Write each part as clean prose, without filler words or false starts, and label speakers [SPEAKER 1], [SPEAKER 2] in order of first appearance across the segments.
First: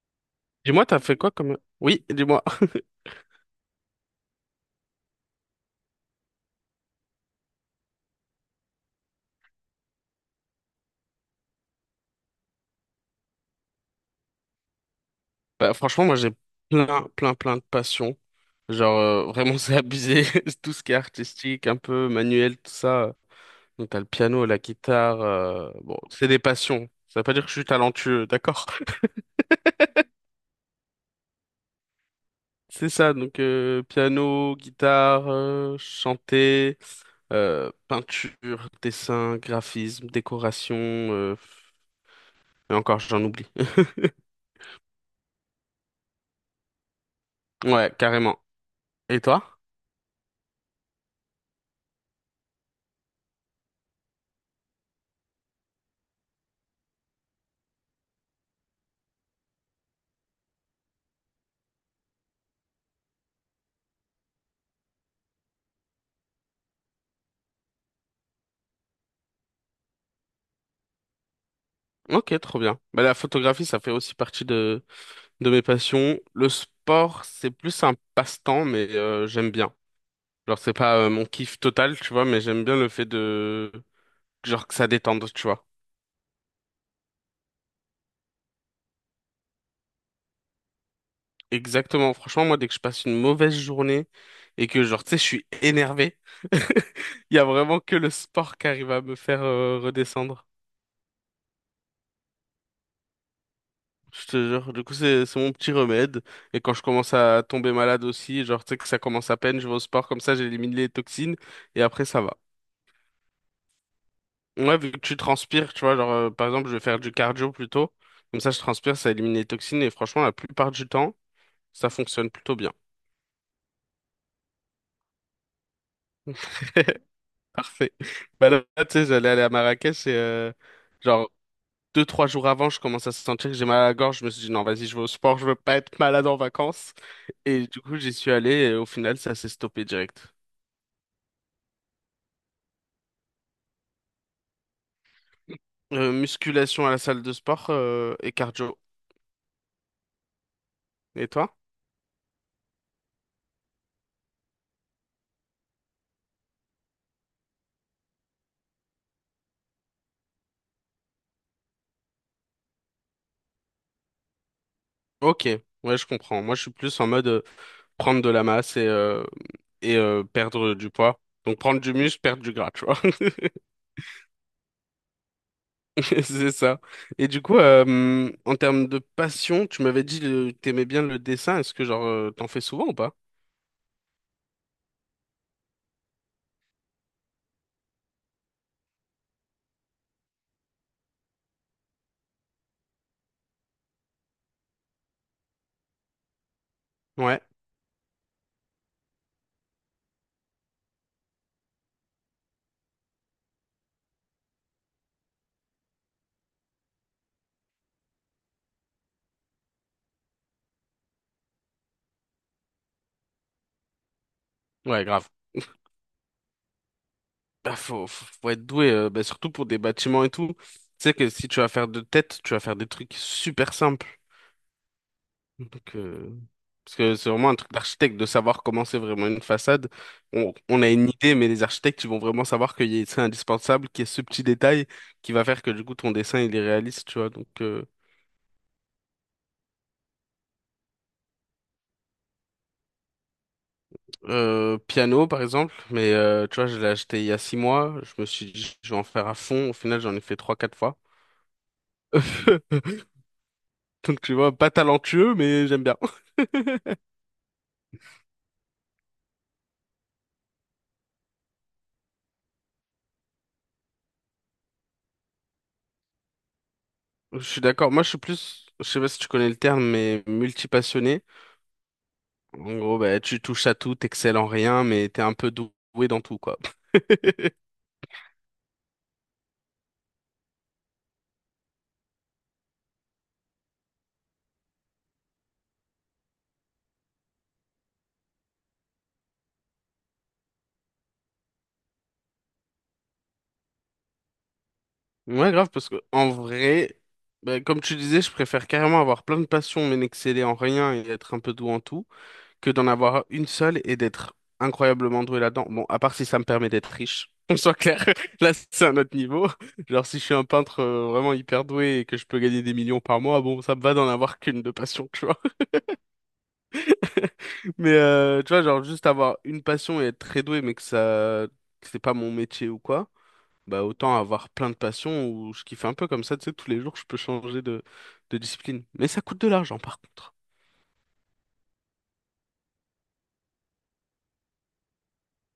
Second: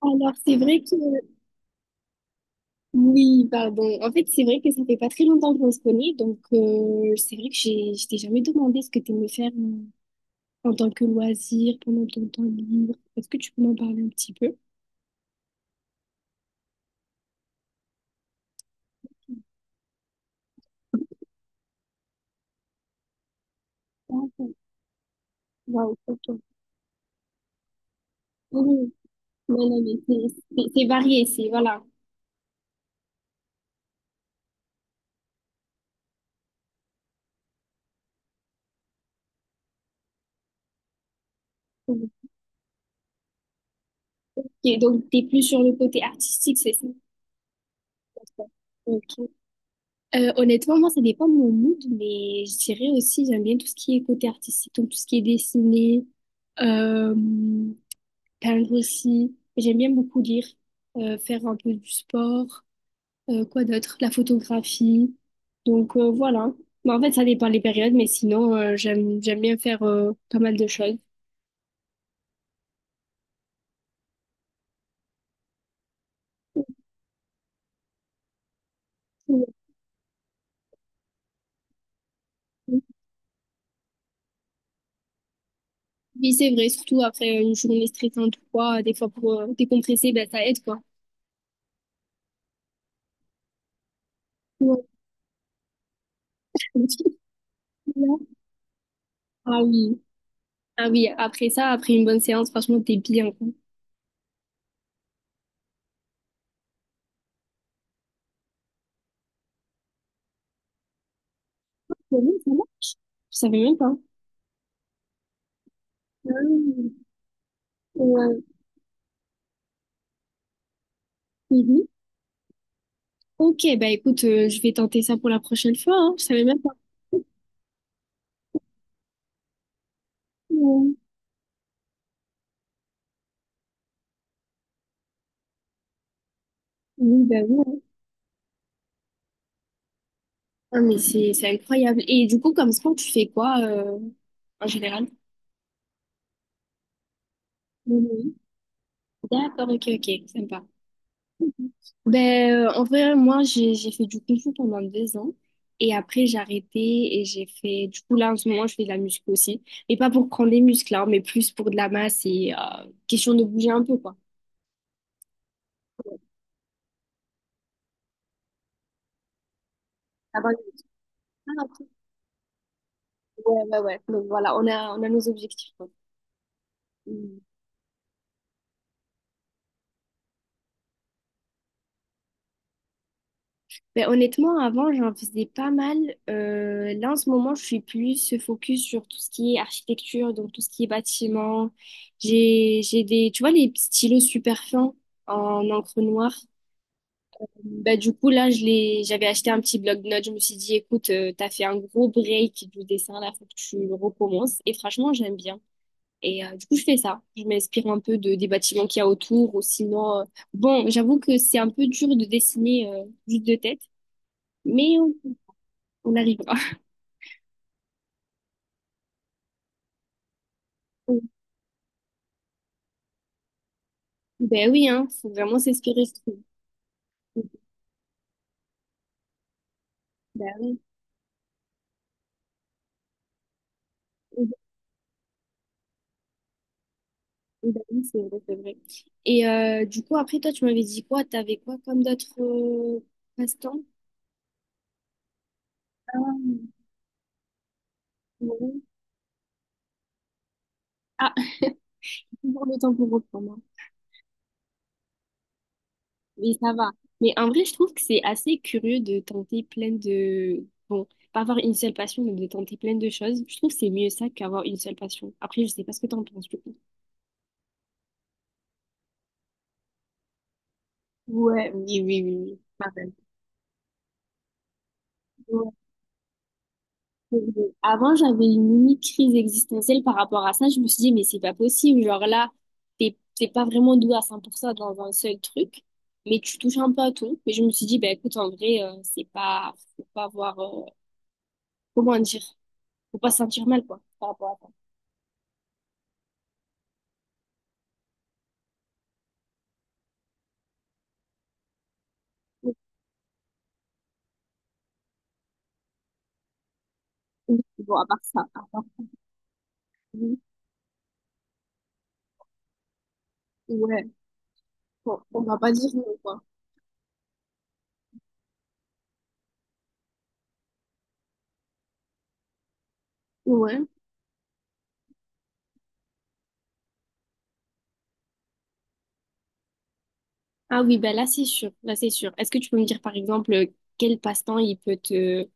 [SPEAKER 1] Alors, c'est vrai
[SPEAKER 2] Dis-moi,
[SPEAKER 1] que,
[SPEAKER 2] t'as fait quoi comme... oui, dis-moi.
[SPEAKER 1] oui, pardon. En fait, c'est vrai que ça fait pas très longtemps qu'on se connaît, donc c'est vrai que je t'ai jamais demandé ce que tu aimais faire en tant que loisir, pendant ton temps libre. Est-ce que tu peux m'en parler un petit peu?
[SPEAKER 2] Bah, franchement, moi, j'ai plein, plein, plein de passions. Genre, vraiment, c'est abusé. Tout ce qui est artistique, un peu manuel, tout ça. Donc, t'as le
[SPEAKER 1] Ah,
[SPEAKER 2] piano,
[SPEAKER 1] ok.
[SPEAKER 2] la guitare. euh,
[SPEAKER 1] Waouh,
[SPEAKER 2] Bon,
[SPEAKER 1] ok.
[SPEAKER 2] c'est des passions. Ça veut pas dire que je suis talentueux, d'accord?
[SPEAKER 1] Oui, non, non, mais c'est varié, c'est, voilà.
[SPEAKER 2] C'est ça, donc piano, guitare, chanter, peinture, dessin, graphisme, décoration,
[SPEAKER 1] Ok,
[SPEAKER 2] et encore j'en oublie.
[SPEAKER 1] donc, t'es plus sur le côté artistique, c'est ça?
[SPEAKER 2] Ouais, carrément.
[SPEAKER 1] Ok.
[SPEAKER 2] Et toi?
[SPEAKER 1] Honnêtement, moi, ça dépend de mon mood, mais je dirais aussi, j'aime bien tout ce qui est côté artistique, donc tout ce qui est dessiné. Euh, Peindre aussi. J'aime bien beaucoup lire, faire un peu du sport, quoi d'autre, la photographie. Donc voilà. Mais en fait, ça dépend des périodes, mais sinon, j'aime bien faire pas mal de choses.
[SPEAKER 2] Ok, trop bien. Bah, la photographie, ça fait aussi partie de mes passions. Le sport, c'est plus un passe-temps, mais j'aime bien. Genre, c'est pas mon kiff total, tu vois, mais j'aime bien le fait de... Genre, que ça détende, tu vois.
[SPEAKER 1] Oui, c'est vrai, surtout après une journée stressante ou quoi, des fois pour décompresser, ben, ça aide quoi.
[SPEAKER 2] Exactement. Franchement, moi, dès que je passe une mauvaise journée et que,
[SPEAKER 1] Ouais.
[SPEAKER 2] genre, tu sais, je suis énervé, il y a vraiment que le sport qui arrive à me faire
[SPEAKER 1] Ah oui,
[SPEAKER 2] redescendre.
[SPEAKER 1] ah oui, après ça, après une bonne séance, franchement, t'es bien quoi.
[SPEAKER 2] Je te jure. Du coup, c'est mon petit remède. Et quand je commence à tomber malade aussi, genre, tu sais que ça commence à peine, je vais au sport, comme ça, j'élimine les toxines et après,
[SPEAKER 1] Ouais,
[SPEAKER 2] ça va.
[SPEAKER 1] ça va. Je savais même pas.
[SPEAKER 2] Ouais, vu que tu transpires, tu vois, genre,
[SPEAKER 1] Ah
[SPEAKER 2] par exemple, je vais
[SPEAKER 1] oui.
[SPEAKER 2] faire du cardio plutôt. Comme
[SPEAKER 1] Ouais.
[SPEAKER 2] ça, je transpire, ça élimine les toxines. Et franchement, la plupart du temps,
[SPEAKER 1] Mhm.
[SPEAKER 2] ça fonctionne plutôt bien.
[SPEAKER 1] Ok, bah écoute, je vais tenter ça pour la prochaine fois. Hein. Je savais même pas.
[SPEAKER 2] Parfait. Bah là, tu sais, j'allais aller à Marrakech et,
[SPEAKER 1] Oui,
[SPEAKER 2] genre, deux, trois jours avant, je commence à sentir que j'ai mal à la gorge. Je me suis dit, non, vas-y, je vais au sport, je veux pas être malade en vacances.
[SPEAKER 1] bah oui.
[SPEAKER 2] Et du
[SPEAKER 1] Hein.
[SPEAKER 2] coup, j'y suis allé et au final, ça s'est stoppé direct.
[SPEAKER 1] Ah, mais c'est incroyable. Et du coup, comme sport, tu fais quoi en général?
[SPEAKER 2] Musculation à la salle de sport,
[SPEAKER 1] Oui,
[SPEAKER 2] et
[SPEAKER 1] oui.
[SPEAKER 2] cardio.
[SPEAKER 1] D'accord, ok, ok, sympa.
[SPEAKER 2] Et toi?
[SPEAKER 1] Ben, en vrai, moi, j'ai fait du kung fu pendant deux ans. Et après, j'ai arrêté et j'ai fait... Du coup, là, en ce moment, je fais de la muscu aussi. Mais pas pour prendre des muscles, hein, mais plus pour de la masse et question de bouger un peu, quoi.
[SPEAKER 2] Ok, ouais, je comprends. Moi, je suis plus en mode. Prendre de la masse et
[SPEAKER 1] Avoir
[SPEAKER 2] perdre du poids. Donc
[SPEAKER 1] Ah,
[SPEAKER 2] prendre
[SPEAKER 1] ok.
[SPEAKER 2] du muscle, perdre du gras, tu vois.
[SPEAKER 1] Ouais, ouais, ouais. Donc voilà, on a nos objectifs, quoi.
[SPEAKER 2] C'est ça. Et du coup, en termes de passion, tu m'avais dit que t'aimais bien le dessin. Est-ce que genre t'en fais souvent ou pas?
[SPEAKER 1] Ben, honnêtement, avant, j'en faisais pas mal. Là, en ce moment, je suis plus focus sur tout ce qui est architecture, donc tout ce qui est bâtiment. J'ai des, tu vois, les stylos super fins en encre noire.
[SPEAKER 2] Ouais,
[SPEAKER 1] Bah du coup, j'avais acheté un petit bloc-notes. Je me suis dit, écoute, t'as fait un gros break du dessin, là, faut que tu le recommences. Et franchement, j'aime bien. Et du coup, je fais ça. Je m'inspire un peu des bâtiments qu'il y a autour, ou sinon, bon, j'avoue que c'est un peu dur de dessiner juste de tête. Mais
[SPEAKER 2] ouais, grave.
[SPEAKER 1] euh, on arrivera.
[SPEAKER 2] Bah, faut être doué, bah, surtout pour des bâtiments et tout. Tu sais que si tu vas faire de tête, tu vas faire des trucs super simples.
[SPEAKER 1] Ben oui, hein, faut vraiment
[SPEAKER 2] Donc,
[SPEAKER 1] s'inspirer, je trouve.
[SPEAKER 2] parce que c'est vraiment un truc d'architecte de savoir comment c'est vraiment une façade. On,
[SPEAKER 1] Ben
[SPEAKER 2] on a une idée, mais les architectes, ils vont vraiment savoir qu'il y a, c'est indispensable, qu'il y a ce petit
[SPEAKER 1] oui,
[SPEAKER 2] détail qui va faire que du coup ton dessin il est réaliste, tu vois. Donc,
[SPEAKER 1] ben oui, c'est vrai, c'est vrai. Et du coup, après, toi, tu m'avais dit quoi? T'avais quoi comme d'autres passe-temps?
[SPEAKER 2] piano par exemple, mais tu vois, je
[SPEAKER 1] Ah,
[SPEAKER 2] l'ai acheté il y a 6 mois. Je me suis dit,
[SPEAKER 1] ouais.
[SPEAKER 2] je vais en faire à fond. Au final, j'en ai fait trois, quatre fois.
[SPEAKER 1] Ah, toujours le temps pour reprendre. Hein.
[SPEAKER 2] Donc, tu vois, pas talentueux, mais j'aime bien.
[SPEAKER 1] Mais ça va. Mais en vrai, je trouve que c'est assez curieux de tenter plein de... Bon, pas avoir une seule passion, mais de tenter plein de choses. Je trouve que c'est mieux ça qu'avoir une seule passion. Après, je sais pas ce que t'en penses, du coup.
[SPEAKER 2] Je suis d'accord. Moi, je suis plus, je sais pas si tu connais le terme, mais multipassionné.
[SPEAKER 1] Ouais, oui, oui, oui. Oui.
[SPEAKER 2] En gros,
[SPEAKER 1] Pareil.
[SPEAKER 2] bah, tu touches à tout, t'excelles en rien, mais t'es un peu doué dans tout, quoi.
[SPEAKER 1] Et avant, j'avais une limite crise existentielle par rapport à ça. Je me suis dit, mais c'est pas possible. Genre là, t'es pas vraiment doué à 100% dans un seul truc, mais tu touches un peu à tout. Mais je me suis dit, bah écoute, en vrai, c'est pas, faut pas avoir, comment dire, faut pas se sentir mal, quoi, par rapport à
[SPEAKER 2] Ouais, grave, parce que en vrai, bah, comme tu disais, je préfère carrément avoir plein de passions, mais n'exceller en rien et être un peu doué en tout, que
[SPEAKER 1] ça.
[SPEAKER 2] d'en avoir une seule et d'être incroyablement doué là-dedans. Bon, à part si ça me permet d'être riche. On soit
[SPEAKER 1] Bon,
[SPEAKER 2] clair,
[SPEAKER 1] à part ça,
[SPEAKER 2] là
[SPEAKER 1] à part
[SPEAKER 2] c'est un autre niveau. Genre si je suis un peintre vraiment hyper doué et que je peux gagner des millions par mois, bon ça me va d'en
[SPEAKER 1] ouais,
[SPEAKER 2] avoir qu'une de passion,
[SPEAKER 1] bon,
[SPEAKER 2] tu vois.
[SPEAKER 1] on va pas dire non, quoi.
[SPEAKER 2] Mais tu vois, genre juste avoir une passion et être très doué, mais que c'est pas mon métier ou quoi,
[SPEAKER 1] Ouais.
[SPEAKER 2] bah autant avoir plein de passions où je kiffe un peu comme ça, tu sais, tous les jours je peux changer de discipline. Mais ça coûte de l'argent par contre.
[SPEAKER 1] Ah oui, bah là, c'est sûr. Là, c'est sûr. Est-ce que tu peux me dire, par exemple, quel passe-temps il peut te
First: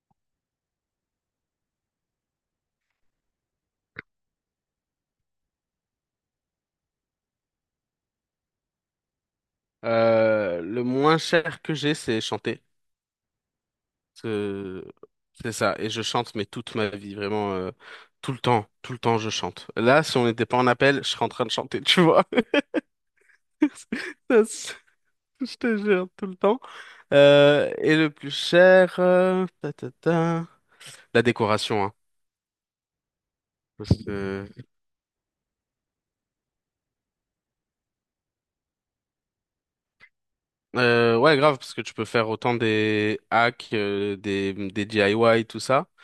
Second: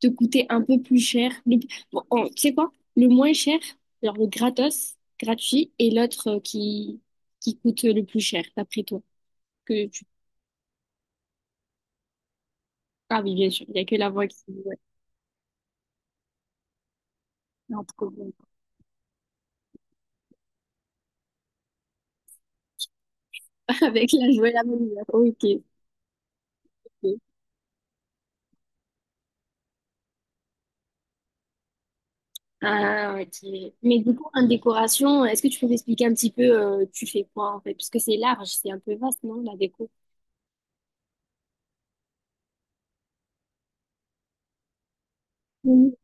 [SPEAKER 1] te coûter un peu plus cher. Bon, tu sais quoi? Le moins cher, genre le gratos, gratuit, et l'autre qui coûte le plus cher, d'après toi. Que tu...
[SPEAKER 2] Le moins cher que j'ai, c'est chanter.
[SPEAKER 1] Ah oui, bien sûr, il n'y a que la voix qui... Ouais,
[SPEAKER 2] C'est c'est ça. Et je chante, mais toute ma vie, vraiment,
[SPEAKER 1] non, trop bon.
[SPEAKER 2] tout le temps je chante. Là, si on n'était pas en appel, je serais en train de chanter, tu vois.
[SPEAKER 1] Avec la
[SPEAKER 2] Ça,
[SPEAKER 1] jouée, la même
[SPEAKER 2] c'est-
[SPEAKER 1] humeur.
[SPEAKER 2] Je
[SPEAKER 1] Ok.
[SPEAKER 2] te jure, tout le temps.
[SPEAKER 1] Ok.
[SPEAKER 2] Et le plus cher, ta, ta, ta. La décoration, hein.
[SPEAKER 1] Ah, ok.
[SPEAKER 2] Parce
[SPEAKER 1] Mais du coup, en
[SPEAKER 2] que-
[SPEAKER 1] décoration, est-ce que tu peux m'expliquer un petit peu, tu fais quoi en fait? Parce que c'est large, c'est un peu vaste, non, la déco?
[SPEAKER 2] Ouais, grave, parce que tu peux faire autant des hacks, des DIY, tout ça,
[SPEAKER 1] Oui.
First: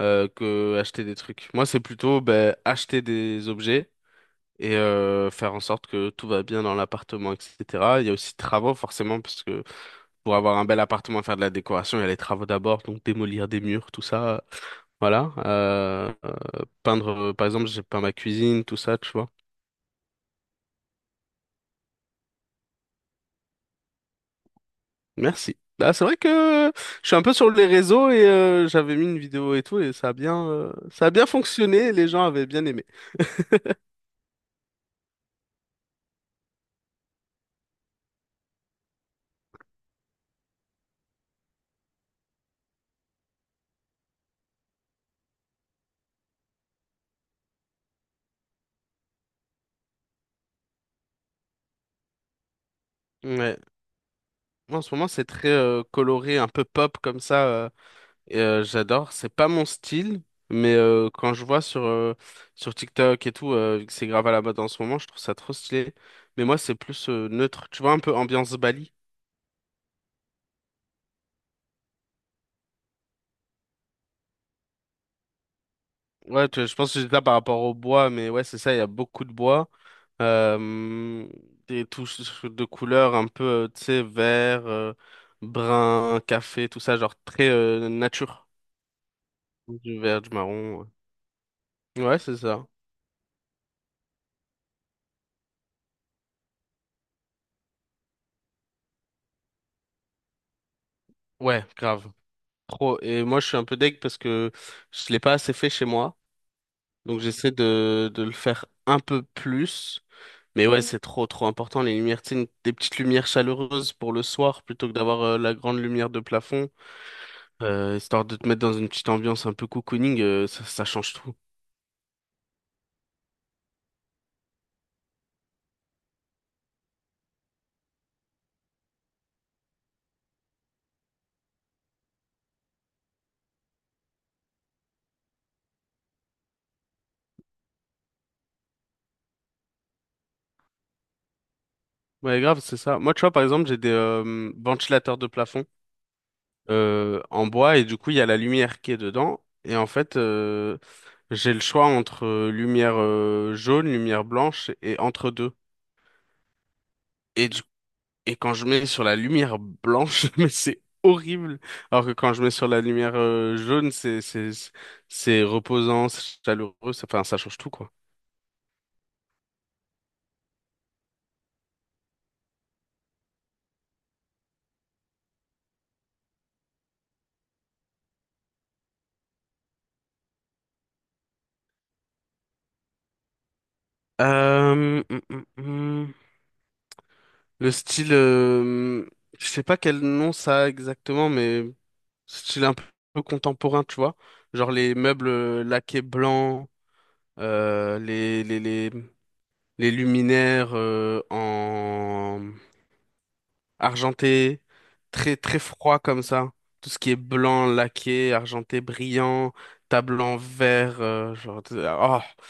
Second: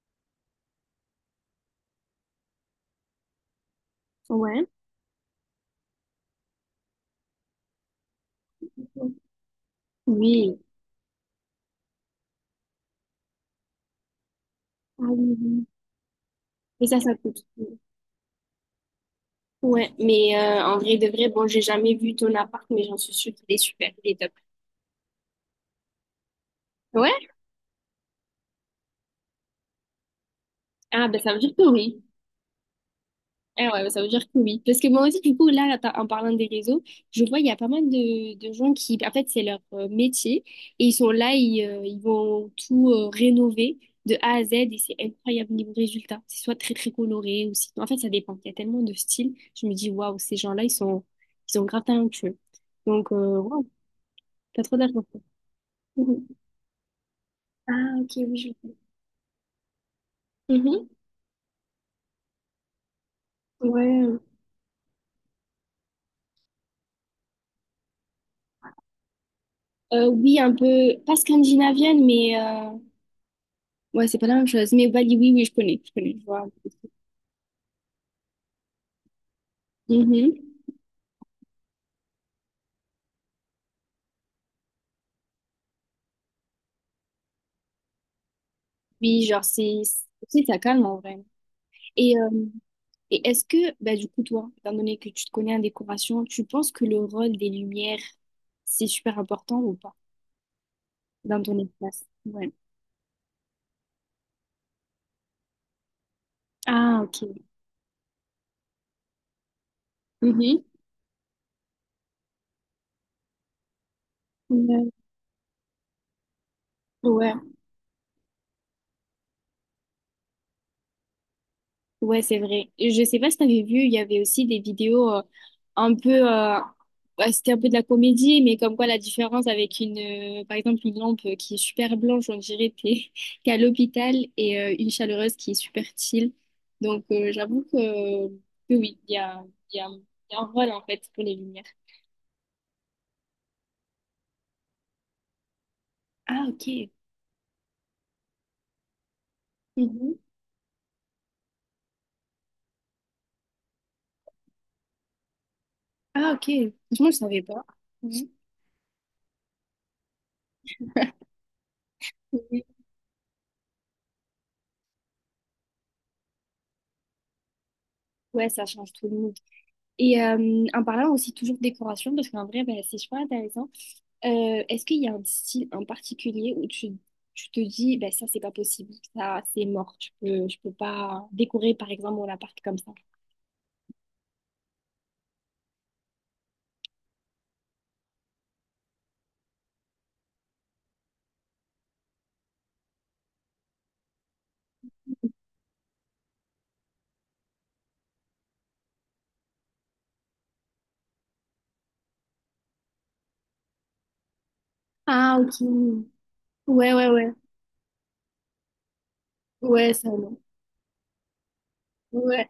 [SPEAKER 2] que acheter des trucs. Moi, c'est plutôt ben, acheter des objets
[SPEAKER 1] Ouais.
[SPEAKER 2] et faire en sorte que tout va bien dans l'appartement, etc. Il y a aussi travaux, forcément, parce que pour avoir
[SPEAKER 1] Oui.
[SPEAKER 2] un bel appartement, faire de la décoration, il y a les travaux d'abord, donc démolir des murs, tout ça.
[SPEAKER 1] Ah
[SPEAKER 2] Voilà.
[SPEAKER 1] oui, oui. Et ça,
[SPEAKER 2] Peindre,
[SPEAKER 1] ça coûte.
[SPEAKER 2] par exemple,
[SPEAKER 1] Oui.
[SPEAKER 2] j'ai peint ma cuisine, tout ça, tu vois.
[SPEAKER 1] Ouais, mais en vrai de vrai, bon, j'ai jamais vu ton appart, mais j'en suis sûre qu'il est super, il est top.
[SPEAKER 2] Merci. Bah, c'est vrai que je suis
[SPEAKER 1] Ouais?
[SPEAKER 2] un peu sur les réseaux et j'avais mis une vidéo et tout et ça
[SPEAKER 1] Ah,
[SPEAKER 2] a
[SPEAKER 1] ben
[SPEAKER 2] bien
[SPEAKER 1] ça veut dire que
[SPEAKER 2] fonctionné,
[SPEAKER 1] oui.
[SPEAKER 2] les gens avaient bien aimé.
[SPEAKER 1] Ah ouais, ben, ça veut dire que oui. Parce que moi aussi, du coup, en parlant des réseaux, je vois, il y a pas mal de gens qui, en fait, c'est leur métier, et ils sont là, ils vont tout rénover de A à Z, et c'est incroyable niveau résultat. C'est soit très, très coloré, ou sinon, en fait, ça dépend. Il y a tellement de styles, je me dis, waouh, ces gens-là, ils sont grave talentueux. Donc,
[SPEAKER 2] Ouais.
[SPEAKER 1] waouh, t'as trop
[SPEAKER 2] Moi, en ce
[SPEAKER 1] d'argent.
[SPEAKER 2] moment, c'est très
[SPEAKER 1] Mhm.
[SPEAKER 2] coloré, un peu pop comme ça.
[SPEAKER 1] Ah, ok,
[SPEAKER 2] Et,
[SPEAKER 1] oui, je
[SPEAKER 2] j'adore. C'est pas mon style, mais
[SPEAKER 1] Mhm.
[SPEAKER 2] quand je vois sur, sur TikTok et tout, vu que c'est
[SPEAKER 1] Ouais.
[SPEAKER 2] grave à la mode en ce moment, je trouve ça trop stylé. Mais moi, c'est plus neutre. Tu vois, un peu ambiance Bali.
[SPEAKER 1] Oui, un peu, pas scandinavienne, mais ouais, c'est pas la même chose. Mais Bali, oui, oui, je connais, je connais, je vois. Un
[SPEAKER 2] Ouais,
[SPEAKER 1] peu.
[SPEAKER 2] je pense que c'est ça par rapport au bois, mais ouais, c'est ça, il y a beaucoup de bois.
[SPEAKER 1] Mhm.
[SPEAKER 2] Euh, des touches de couleurs un peu, tu sais, vert, brun, café, tout ça, genre très nature.
[SPEAKER 1] Oui, genre,
[SPEAKER 2] Du vert, du
[SPEAKER 1] c'est ça calme
[SPEAKER 2] marron.
[SPEAKER 1] en vrai.
[SPEAKER 2] Ouais,
[SPEAKER 1] Et,
[SPEAKER 2] ouais, c'est
[SPEAKER 1] euh,
[SPEAKER 2] ça.
[SPEAKER 1] et est-ce que, bah, du coup, toi, étant donné que tu te connais en décoration, tu penses que le rôle des lumières, c'est super important ou pas dans ton
[SPEAKER 2] Ouais,
[SPEAKER 1] espace?
[SPEAKER 2] grave.
[SPEAKER 1] Ouais.
[SPEAKER 2] Trop. Et moi, je suis un peu deg parce que je l'ai pas assez fait chez moi.
[SPEAKER 1] Ah, ok.
[SPEAKER 2] Donc, j'essaie de le faire un peu plus.
[SPEAKER 1] Mhm.
[SPEAKER 2] Mais ouais, c'est trop, trop important. Les lumières, tu sais, des petites lumières chaleureuses pour le soir
[SPEAKER 1] Ouais.
[SPEAKER 2] plutôt que d'avoir la grande lumière de plafond.
[SPEAKER 1] Ouais.
[SPEAKER 2] Histoire de te mettre dans une petite ambiance un peu cocooning, ça, ça change tout.
[SPEAKER 1] Ouais, c'est vrai. Et je sais pas si t'avais vu, il y avait aussi des vidéos un peu, euh, bah, c'était un peu de la comédie, mais comme quoi la différence avec une, par exemple, une lampe qui est super blanche, on dirait t'es t'es à l'hôpital, et une chaleureuse qui est super chill. Donc j'avoue que oui, il y a, un- il y a un rôle en fait pour les lumières.
[SPEAKER 2] Ouais, grave, c'est ça. Moi, tu vois, par exemple, j'ai des ventilateurs de plafond
[SPEAKER 1] Ah, ok.
[SPEAKER 2] en bois et du coup, il y a la lumière qui est dedans. Et en
[SPEAKER 1] Mhm.
[SPEAKER 2] fait, j'ai le choix entre lumière jaune, lumière blanche et entre deux.
[SPEAKER 1] Ah, ok. Franchement, je savais
[SPEAKER 2] Et, du-
[SPEAKER 1] pas. Mhm.
[SPEAKER 2] et quand je mets sur la lumière blanche, mais c'est horrible. Alors que quand je mets
[SPEAKER 1] Oui.
[SPEAKER 2] sur la lumière jaune, c'est reposant, c'est chaleureux, ça, enfin, ça change tout, quoi.
[SPEAKER 1] Ouais, ça change tout le monde. Et en parlant aussi toujours de décoration, parce qu'en vrai, bah, c'est super intéressant. Est-ce qu'il y a un style en particulier où tu te dis, bah, ça, c'est pas possible, ça, c'est mort, je peux pas décorer, par exemple, mon appart comme ça?
[SPEAKER 2] Euh, hum, hum, hum. Le style, je sais pas quel nom ça a exactement, mais style un peu contemporain, tu vois. Genre les meubles laqués blancs, euh, les, les, les, les luminaires en argenté, très,
[SPEAKER 1] Ah, ok.
[SPEAKER 2] très froid comme ça. Tout
[SPEAKER 1] Ouais,
[SPEAKER 2] ce
[SPEAKER 1] ouais,
[SPEAKER 2] qui est
[SPEAKER 1] ouais.
[SPEAKER 2] blanc, laqué, argenté, brillant,
[SPEAKER 1] Ouais, ça,
[SPEAKER 2] table en
[SPEAKER 1] non.
[SPEAKER 2] verre, genre, oh,
[SPEAKER 1] Ouais,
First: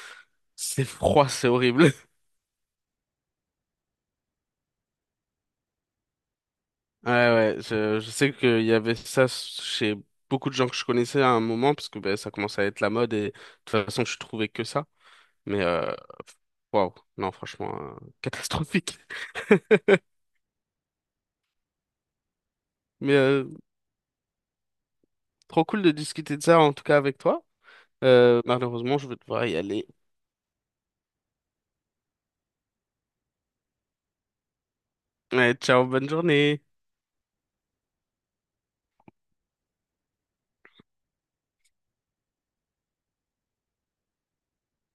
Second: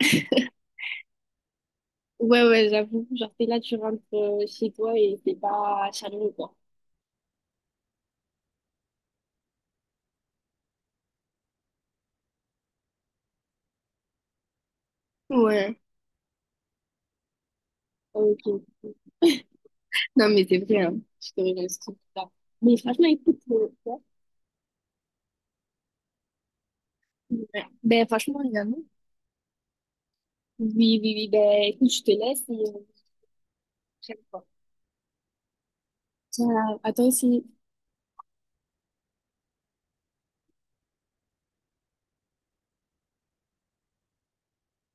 [SPEAKER 2] c'est froid, c'est horrible.
[SPEAKER 1] ouais, ouais, j'avoue. Genre, t'es là, tu rentres chez toi et t'es pas chaleureux, quoi.
[SPEAKER 2] Ouais, ouais, je sais qu'il y avait ça chez beaucoup de gens que je connaissais à un moment, parce que ben, ça commençait à être la mode et de toute façon, je trouvais que ça. Mais
[SPEAKER 1] Ouais.
[SPEAKER 2] waouh, non, franchement,
[SPEAKER 1] Ok.
[SPEAKER 2] catastrophique.
[SPEAKER 1] Non, mais c'est vrai, hein. Je te rejoins sur ça. Mais franchement,
[SPEAKER 2] Mais
[SPEAKER 1] écoute, ouais.
[SPEAKER 2] trop cool de discuter de ça en tout cas avec toi.
[SPEAKER 1] Ouais. Ben, franchement, également.
[SPEAKER 2] Malheureusement, je vais devoir y aller.
[SPEAKER 1] Oui, oui, oui, ben, écoute, je te laisse et prochaine fois.
[SPEAKER 2] Ouais, ciao, bonne journée.
[SPEAKER 1] Ciao. À toi aussi.